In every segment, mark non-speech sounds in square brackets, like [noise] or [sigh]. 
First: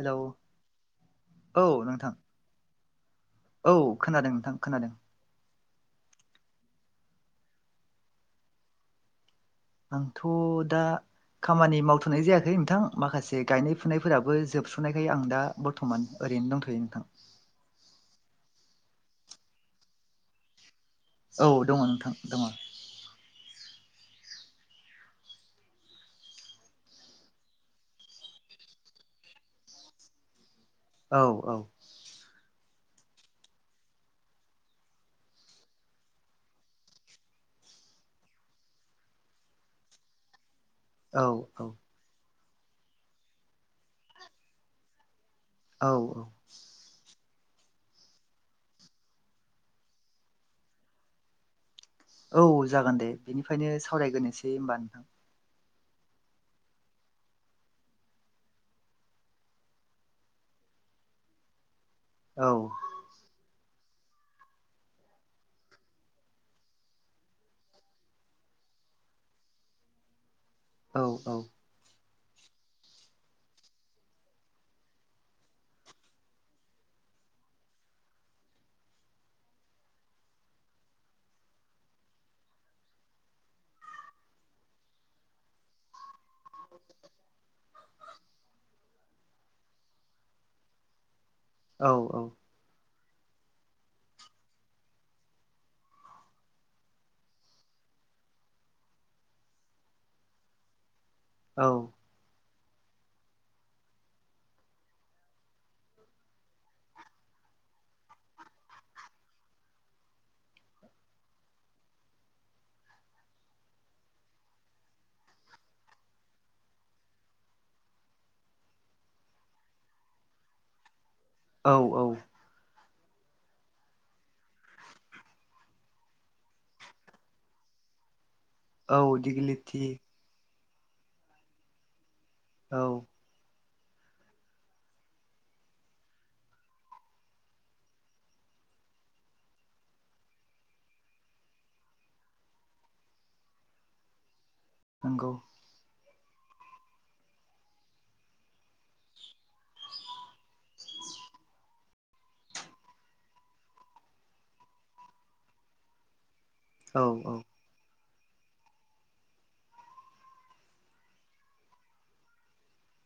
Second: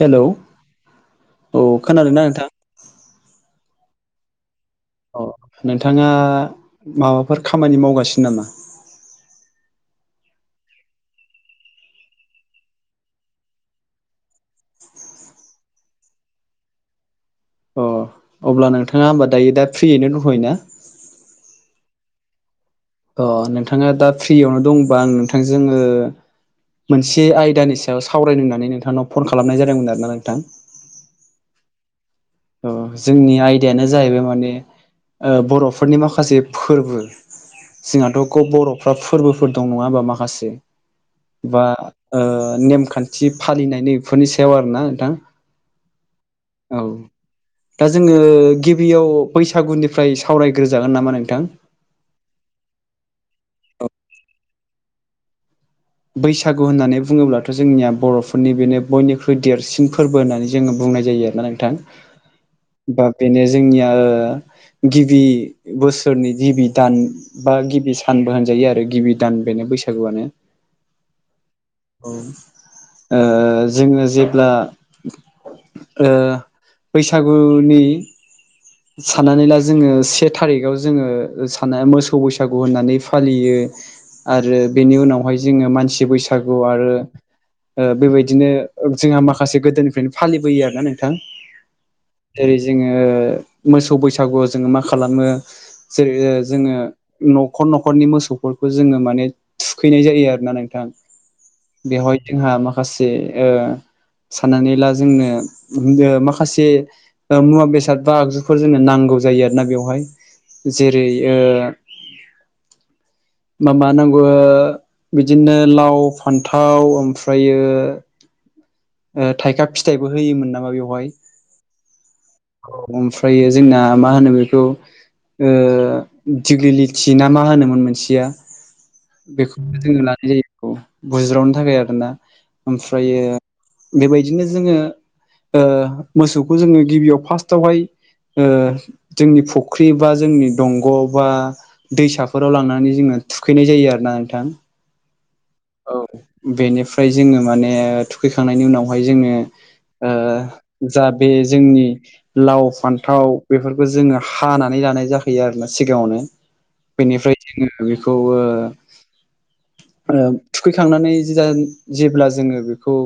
Hello औ नोंथां। औ खोनादों नोंथां खोनादों। अ नोंथाङा माबाफोर खामानि मावगासिनो नामा? आंथ' दा खामानि मावथ'नाय जायाखै नोंथां माखासे गायनाय फुनायफोराबो जोबस्र'नायखाय आं दा बर्थमान ओरैनो दंथ'यो नोंथां। अ अब्ला नोंथाङा होमबा दायो दा फ्रियैनो दंथ'यो ना? औ दङ नोंथां दङ अ नोंथाङा दा फ्रियावनो दंबा आं नोंथांजों ओ मोनसे आयदानि सायाव सावरायनोनानै नोंथांनाव फन खालामनाय जादोंमोन आरो ना नोंथां औ औ ओ जोंनि आयदायानो जाहैबाय माने ओ बर'फोरनि माखासे फोरबो जोंहाथ' ग बर'फ्रा फोरबोफोर दं नङा होमबा माखासे औ बा औ ओ नेमखान्थि फालिनायनि इफोरनि सायाव आरोना नोंथां औ औ औ दा जोङो गिबियाव बैसागुनिफ्राय सावरायग्रोजागोन नामा नोंथां? औ जागोन दे बेनिफ्रायनो सावरायग्रोनोसै होमबा नोंथां बैसागु होननानै बुङोब्लाथ' जोंनिया बर'फोरनि बेनो बयनिख्रुइ देरसिन फोरबो होननानै जोङो बुंनाय जायो ना नोंथां औ बा बेनो जोंनिया ओ गिबि बोसोरनि गिबि दान बा गिबि सानबो होनजायो आरो गिबि दान बेनो बैसागुआनो औ औ ओ जोङो जेब्ला ओ बैसागुनि साननानै ला जोङो से थारिखाव जोङो सान [unintelligible] मोसौ बैसागु होननानै फालियो आरो बेनि उनावहाय जोङो मानसि बैसागु आरो ओ बेबायदिनो जोंहा माखासे गोदोनिफ्रायनो फालिबोयो आरोना नोंथां औ औ जेरै जोङो मोसौ बैसागुआव जोङो मा खालामो जेरै जोङो न'खर न'खरनि मोसौफोरखौ जोङो माने थुखैनाय जायो आरोना नोंथां औ बेवहाय जोंहा माखासे ओ साननानै ला जोंनो ओ माखासे ओ मुवा बेसाद बा आगज फोर जोंनो नांगौ जायो आरोना बेवहाय जेरै ओ मा-मा नांगौ ओ बिदिनो लाव फान्थाव ओमफ्रायो ओ थाइखा फिथाइबो होयोमोन नामा बेवहाय औ औ औ ओमफ्रायो जोंना मा होनो बेखौ ओ दिग्लिलिथि ना मा होनोमोन मोनसेया औ बेखौनो दिगिलिटि जोङो लानाय जायो बुज्रावनो थाखाय आरोना औ ओमफ्रायो बेबायदिनो जोङो ओ मोसौखौ जोङो गिबियाव फार्स्टआवहाय ओ जोंनि फुख्रि बा जोंनि दंग'आव बा दैसाफोराव लांनानै जोङो थुखैनाय जायो आरो ना नोंथां नोंगौ औ बेनिफ्राय जोङो माने थुखैखांनायनि उनावहाय जोङो ओ जा बे जोंनि लाव फान्थाव बेफोरखौ जोङो हानानै लानाय जाखोयो आरोना सिगाङावनो औ औ बेनिफ्राय जोङो बेखौ ओ ओ थुखैखांनानै जा [unintelligible] जेब्ला जोङो बेखौ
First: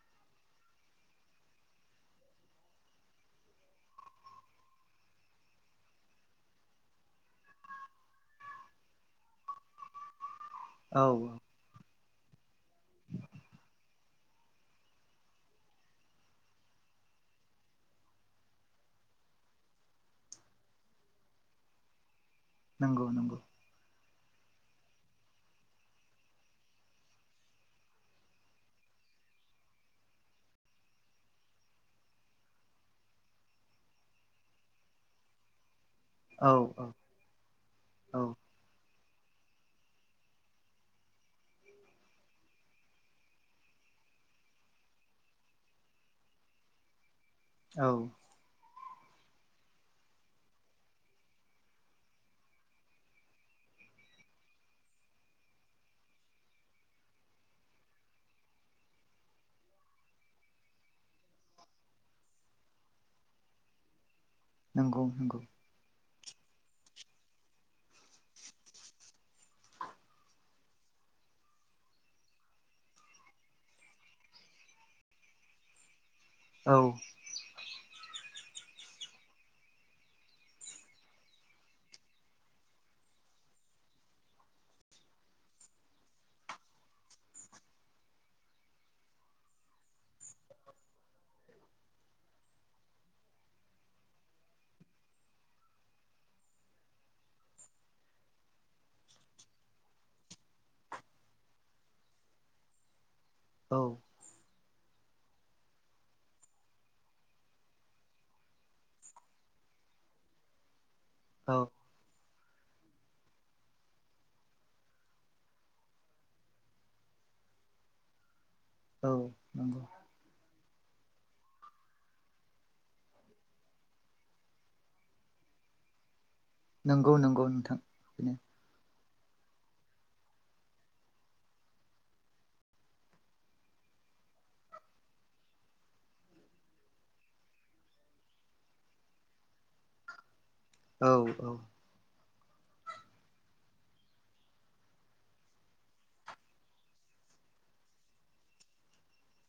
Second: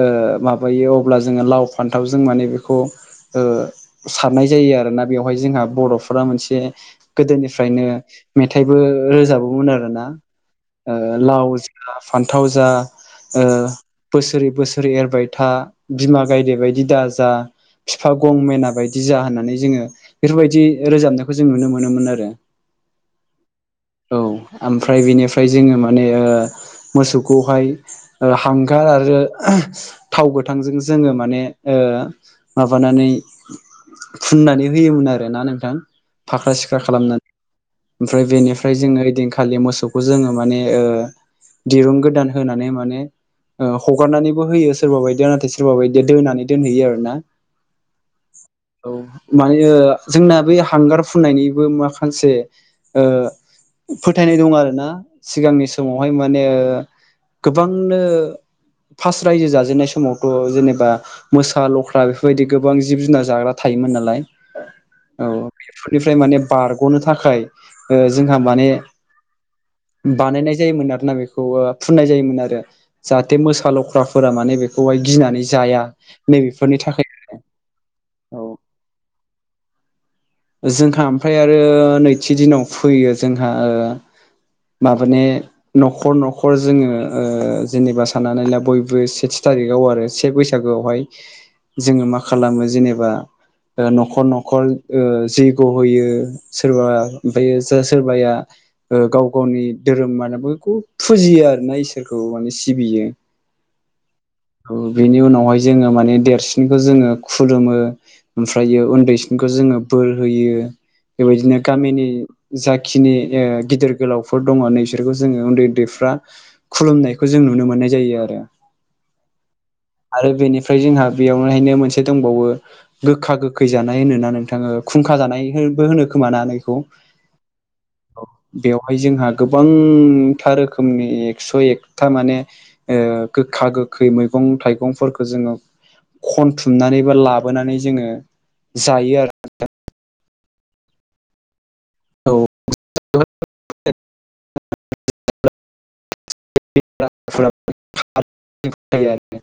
ओ माबायो अब्ला जोङो लाव फान्थावजों माने बेखौ ओ सारनाय जायो आरोना बेवहाय जोंहा बर'फोरा मोनसे गोदोनिफ्रायनो मेथाइबो रोजाबोमोन आरोना ओ औ लाव [unintelligible] फान्थाव जा ओ बोसोरै बोसोरै एरबाय था बिमा गायदे बायदि दा जा बिफा गंमेना बायदि जा होननानै जोङो बेफोरबायदि रोजाबनायखौ जों नुनो मोनोमोन आरो। नंगौ नंगौ। औ ओमफ्राय बिनिफ्राय जोङो माने ओ मोसौखौहाय हांगार आरो। थाव गोथांजों जोङो माने ओ माबानानै फुननानै होयोमोन आरोना नोंथां। फाख्रा औ सिख्रा औ खालामनानै औ ओमफ्राय बेनिफ्राय जोङो ओइदिनखालि मोसौखौ जोङो माने ओ दिरुं गोदान होनानै माने ओ हगारनानैबो होयो सोरबा बायदिया नाथाय सोरबा बायदिया दोनानै दोनहैयो आरो ना। औ औ माने जोंना बे हांगार फुननायनिबो माखासे ओ फोथायनाय दं आरोना सिगांनि समावहाय मा माने गोबांनो फास्ट रायजो जाजेननाय समावथ' जेनेबा मोसा लख्रा बेफोरबायदि गोबां जिब जुनार जाग्रा थायोमोन नालाय नंगौ औ नंगौ बेफोरनिफ्राय माने बारग'नो थाखाय जोंहा माने बानायनाय जायोमोन ना बेखौ फुननाय जायोमोन आरो। जाहाथे मोसा लख्राफोरा माने बेखौहाय गिनानै जाया नैबेफोरनि औ थाखाय औ जोंहा ओमफ्राय आरो नैथि दिनाव फैयो जोंहा ओ माबाने न'खर न'खर जोङो ओ जेनेबा साननानै ला बयबो सेथि थारिखाव आरो से बैसागोआवहाय जोङो मा खालामो जेनेबा न'खर न'खर जैग्य होयो सोरबा ओमफ्रायो जा सोरबाया गाव गावनि धोरोम माने बेखौ फुजियो आरो ना इसोरखौ माने सिबियो। औ औ बेनि उनावहाय जोङो माने देरसिनखौ जोङो खुलुमो। ओमफ्रायो उन्दैसिनखौ जोङो बोर होयो बेबायदिनो औ गामिनि जाखिनि गिदिर गोलावफोर दङ नोंसोरखौ जोङो उन्दै उन्दैफ्रा खुलुमनायखौ जों नुनो मोननाय जायो आरो। औ नंगौ। आरो बेनिफ्राय जोंहा बेयावनोहायनो मोनसे दंबावो गोखा गोखै जानाय होनो ना नोंथां खुंखा जानायबो होनो खोमा ना? नंगौ नंगौ नोंथां। बेवहाय जोंहा गोबांथा रोखोमनि एकस' एकथा माने ओ गोखा गोखै मैगं थाइगं मैगंफोरखौ जोङो खनथुमनानै बा लाबोनानै जोङो जायो आरो। औ औ। औ [unintelligible]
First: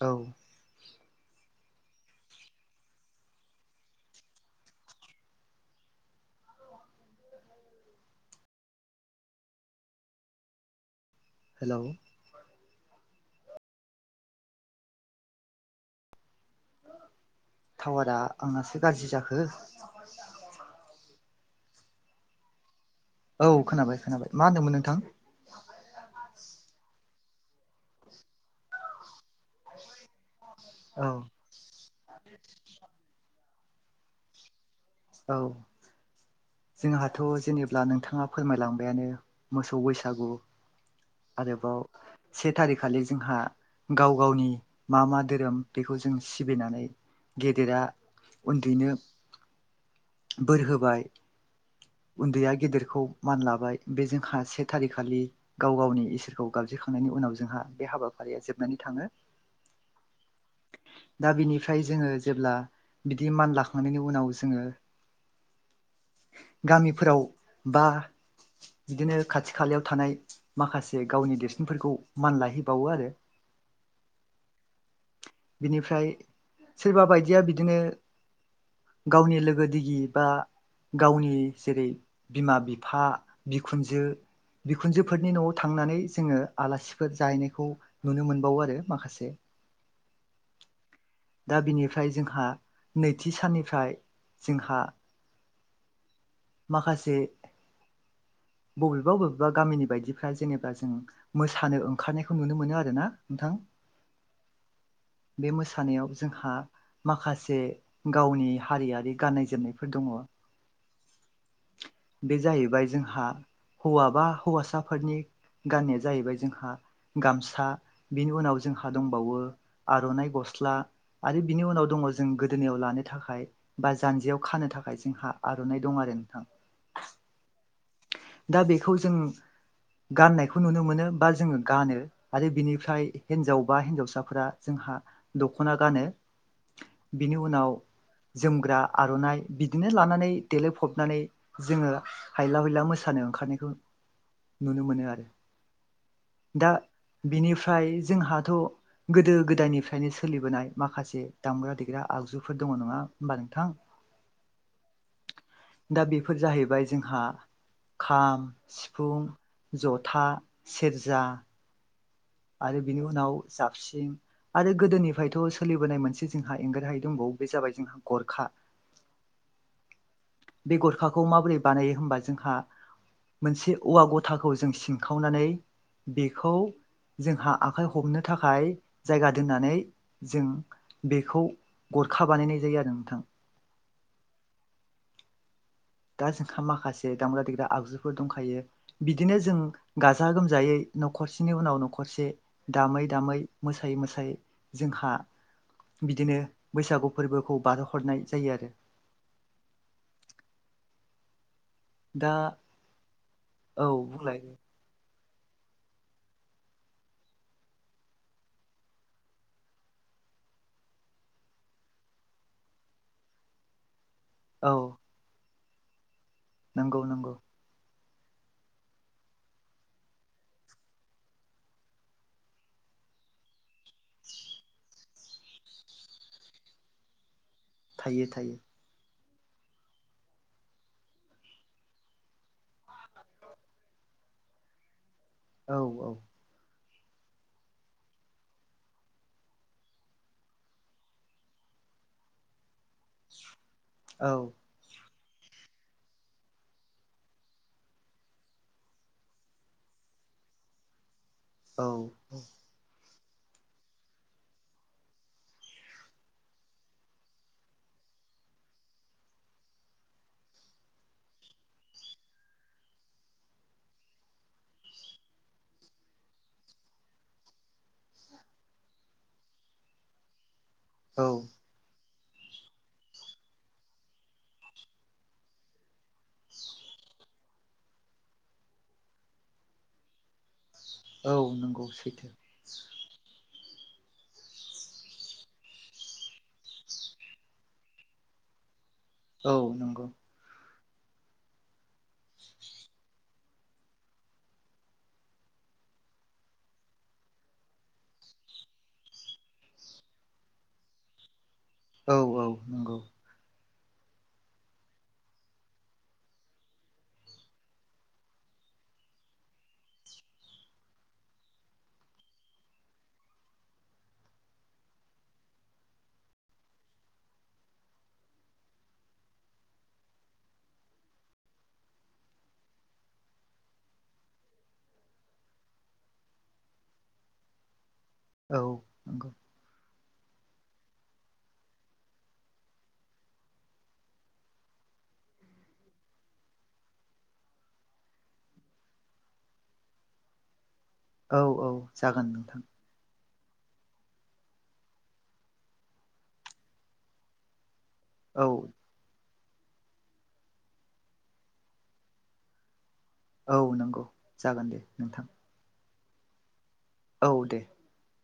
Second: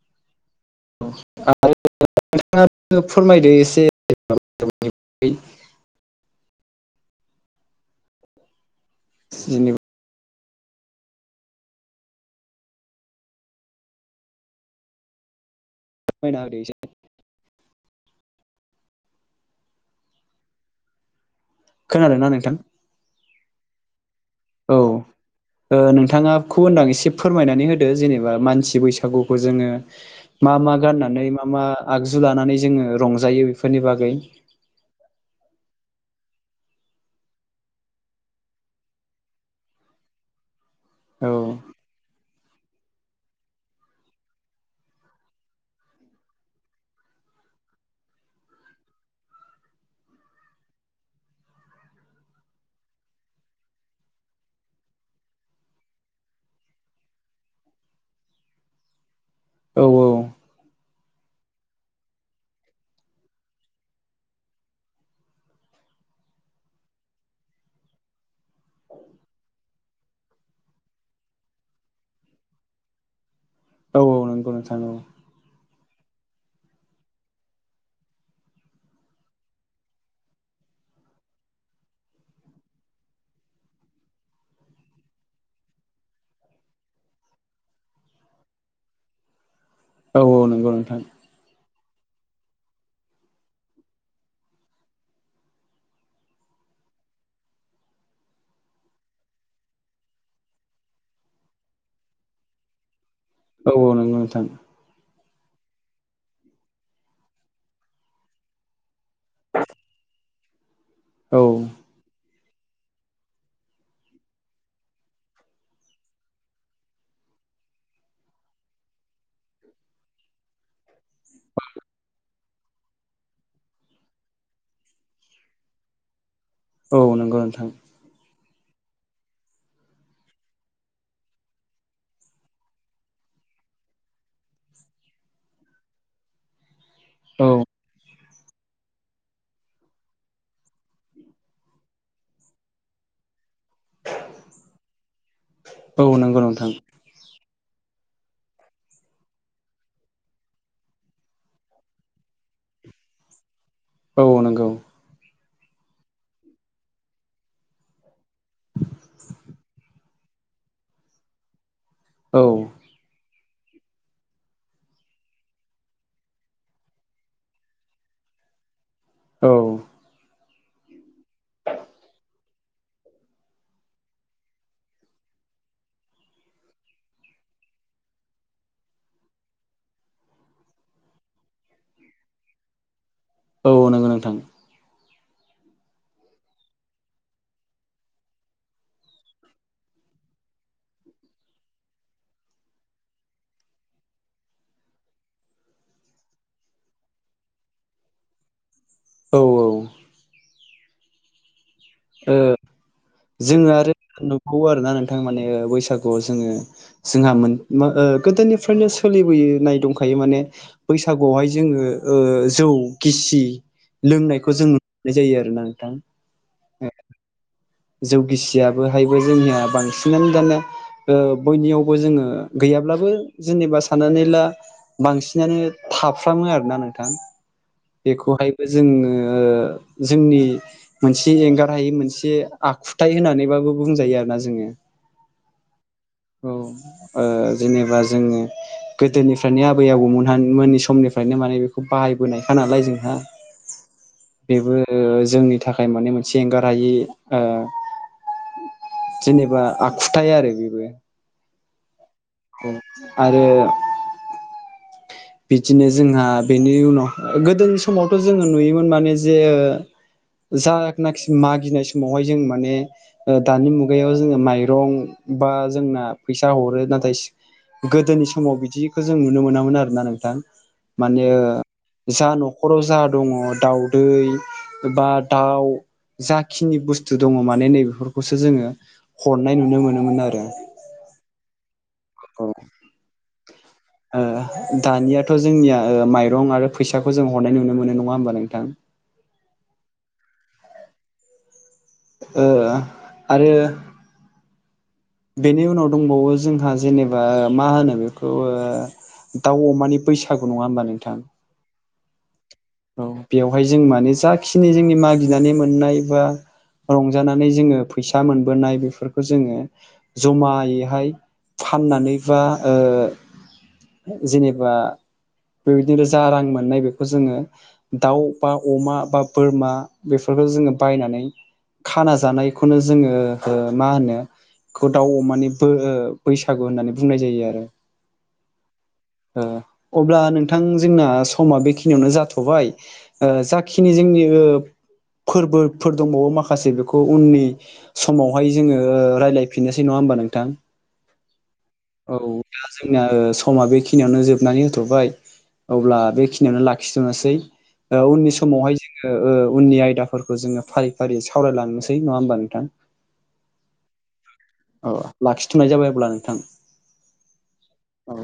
औ [unintelligible] फोरमायदो एसे जिनिबा हेलौ मायै टावारा आंनासो गाज्रि जाखो खोनादों ना नोंथां? औ खोनाबाय खोनाबाय मा औ होनदोंमोन नोंथां? नोंथाङाखौ होनदां एसे फोरमायनानै होदो जेनेबा मानसि बैसागुखौ जोङो मा मा औ गाननानै मा मा आगजु लानानै जोङो रंजायो? फोरनि बागै औ जोंहाथ' जेनेब्ला नोंथाङा फोरमाय लांबायानो मोसौ बैसागु औ आरोबाव से थारिख खालि जोंहा गाव गावनि मा मा धोरोम बेखौ जों सिबिनानै गेदेरा उन्दैनो बोर होबाय उन्दैया गेदेरखौ मान लाबाय बे जोंहा से थारिखालि गाव गावनि इसोरखौ गाबज्रिखांनायनि उनाव जोंहा बे हाबाफारिया जोबनानै थाङो औ औ दा बिनिफ्राय जोंङो जेब्ला बिदि मान लाखांनायनि उनाव जोंङो गामिफोराव बा बिदिनो खाथि खालायाव थानाय माखासे गावनि देरसिनफोरखौ मान लाहैबावो आरो औ औ नंगौ नोंथां औ बिनिफ्राय सोरबा बायदिया बिदिनो गावनि लोगो दिगि बा गावनि जेरै बिमा बिफा बिखुनजो बिखुनजोफोरनि न'आव थांनानै जोंङो आलासिफोर जाहैनायखौ नुनो मोनबावो आरो माखासे औ औ नंगौ नोंथां दा बिनिफ्राय जोंहा नैथि साननिफ्राय जोंहा माखासे बबेबा बबेबा गामिनि बायदिफ्रा जेनेबा जों मोसानो ओंखारनायखौ नुनो मोनो आरोना नोंथां औ औ नोंगौ नोंथां बे मोसानायाव जोंहा माखासे गावनि हारियारि गाननाय जोमनायफोर दङ औ बे जाहैबाय जोंहा हौवा बा हौवासाफोरनि गाननाया जाहैबाय जोंहा गामसा बिनि उनाव जोंहा दंबावो आर'नाइ गस्ला आरो बिनि उनाव दङ जों गोदोनायाव लानो थाखाय बा जानजियाव खानो थाखाय जोंहा आर'नाइ दं आरो नोंथां। औ नंगौ नोंथां दा बेखौ जों गाननायखौ नुनो मोनो बा जोंङो गानो आरो बिनिफ्राय हिनजाव बा हिन्जावसाफोरा जोंहा दख'ना गानो बिनि औ उनाव जोमग्रा आर'नाइ बिदिनो लानानै देलायफबनानै जोंङो हायला हयला मोसानो ओंखारनायखौ नुनो मोनो आरो। औ नंगौ दा नोंथां बिनिफ्राय जोंहाथ' गोदो गो दायनिफ्रायनो सोलिबोनाय माखासे दामग्रा देग्रा आगजुफोर दङ नङा होमबा नोंथां औ नंगौ दा बेफोर जाहैबाय जोंहा खाम सिफुं जथा सेरजा औ आरो बिनि उनाव जाबस्रिं आरो गोदोनिफ्रायथ' सोलिबोनाय मोनसे जोंहा एंगारहायै दंबावो बे जाबाय जोंहा गरखा औ बे गरखाखौ माबोरै बानायो होमबा जोंहा मोनसे औवा गथाखौ जों सिनखावनानै बेखौ जोंहा आखाइ हमनो थाखाय जायगा दोननानै जों बेखौ गरखा बानायनाय जायो आरो नोंथां। औ नंगौ नोंथां। दा जोंहा माखासे दामग्रा देग्रा आगजुफोर दंखायो। बिदिनो जों गाजा गोमजायै न'खरसेनि उनाव न'खरसे दामै दामै मोसायै मोसायै जोंहा बिदिनो बैसागु फोरबोखौ बारहोहरनाय जायो आरो। औ औ दा ओ जोङो औ आरो बुंलाय नुबावो आरोना नोंथां माने ओ बैसागुआव जोङो जोंहा मोन म ओ गोदोनिफ्रायनो सोलिबोयो नाय दंखायो माने बैसागुआव हाय जोङो ओ जौ गिसि लोंनायखौ जों औ नुनाय जायो आरो ना नोंथां। नंगौ नंगौ। जौ गिसियाबोहायबो जोंनिया बांसिनानो दाना ओ बयनियावबो जोङो गैयाब्लाबो जेनेबा सा साननानै ला बांसिनानो थाफ्रामो आरोना नोंथां थायो थायो बेखौहायबो जोङो जोंनि मोनसे एंगार हायै मोनसे आखुथाय होनानैबाबो बुंजायो आरो ना जोङो। औ औ। औ ओ जेनेबा जोङो गोदोनिफ्रायनो आबै आबौमोनहा मोननि समनिफ्रायनो माने बेखौ बाहायबोनायखा नालाय जों हा औ बेबो जोंनि थाखाय माने मोनसे एंगार हायि ओ जेनेबा आखुथाय आरो बेबो। औ आरो बिदिनो जोंहा बेनि उनाव गोदोनि समावथ' जोङो नुयोमोन माने जे ओ जानाखि मागिनाय समाव हाय जों माने ओ दानि मुगायाव जोङो माइ मायरं बा जोंना फैसा हरो नाथाय सि गोदोनि समाव बिदिखौ जों नुनो मोनामोन आरोना नों थां औ माने ओ जा न'खराव जा दङ दाउदै बा दाउ जाखिनि बुस्थु दङ माने नैबेेफोरखौसो जोङो हरनाय नुनो मोनोमोन आरो। औ नंगौ। सैथो [inaudible] ओ दानियाथ' जोंनिया ओ माइरं आरो फैसाखौ जों हरनाय नुनो मोनो नङा होमबा नोंथां। औ नंगौ। ओ आरो बेनि उनाव दंबावो जोंहा जेनेबा ओ मा होनो बेखौ ओ दाउ अमानि बैसागु नङा होमबा नोंथां? औ औ। औ बेवहाय जों माने जाखिनि जोंनि मागिनानै मोननाय बा रंजानानै जोङो फैसा मोनबोनाय बेफोरखौ जोङो जमायैहाय फाननानै बा ओ जेनेबा बेबायदिनो जा रां मोननाय बेखौ जोङो दाउ बा अमा बा बोरमा बेफोरखौ जोङो बायनानै खाना जानायखौनो जोङो ओ मा होनो खौ दाउ अमानि बो ओ बैसागु होननानै बुंनाय जायो आरो। औ नंगौ। ओ अब्ला नोंथां जोंना समा बेखिनियावनो जाथ'बाय। ओ जाखिनि जोंनि ओ फोरबोफोर दंबावो माखासे बेखौ उननि समावहाय जोङो रायलायफिननोसै नङा होमबा नोंथां? औ औ। औ जागोन नोंथां दा जोंनिया ओ समा बेखिनियावनो जोबनानै होथ'बाय। अब्ला बेखिनियावनो लाखिथ'नोसै। ओ उननि औ समावहाय जोङो ओ उननि आयदाफोरखौ जोङो फारि फारि सावरायलांनोसै नङा होमबा नोंथां? औ नंगौ। जागोन दे अ नोंथां लाखिथ'नाय जाबाय अब्ला नोंथां। औ दे। औ।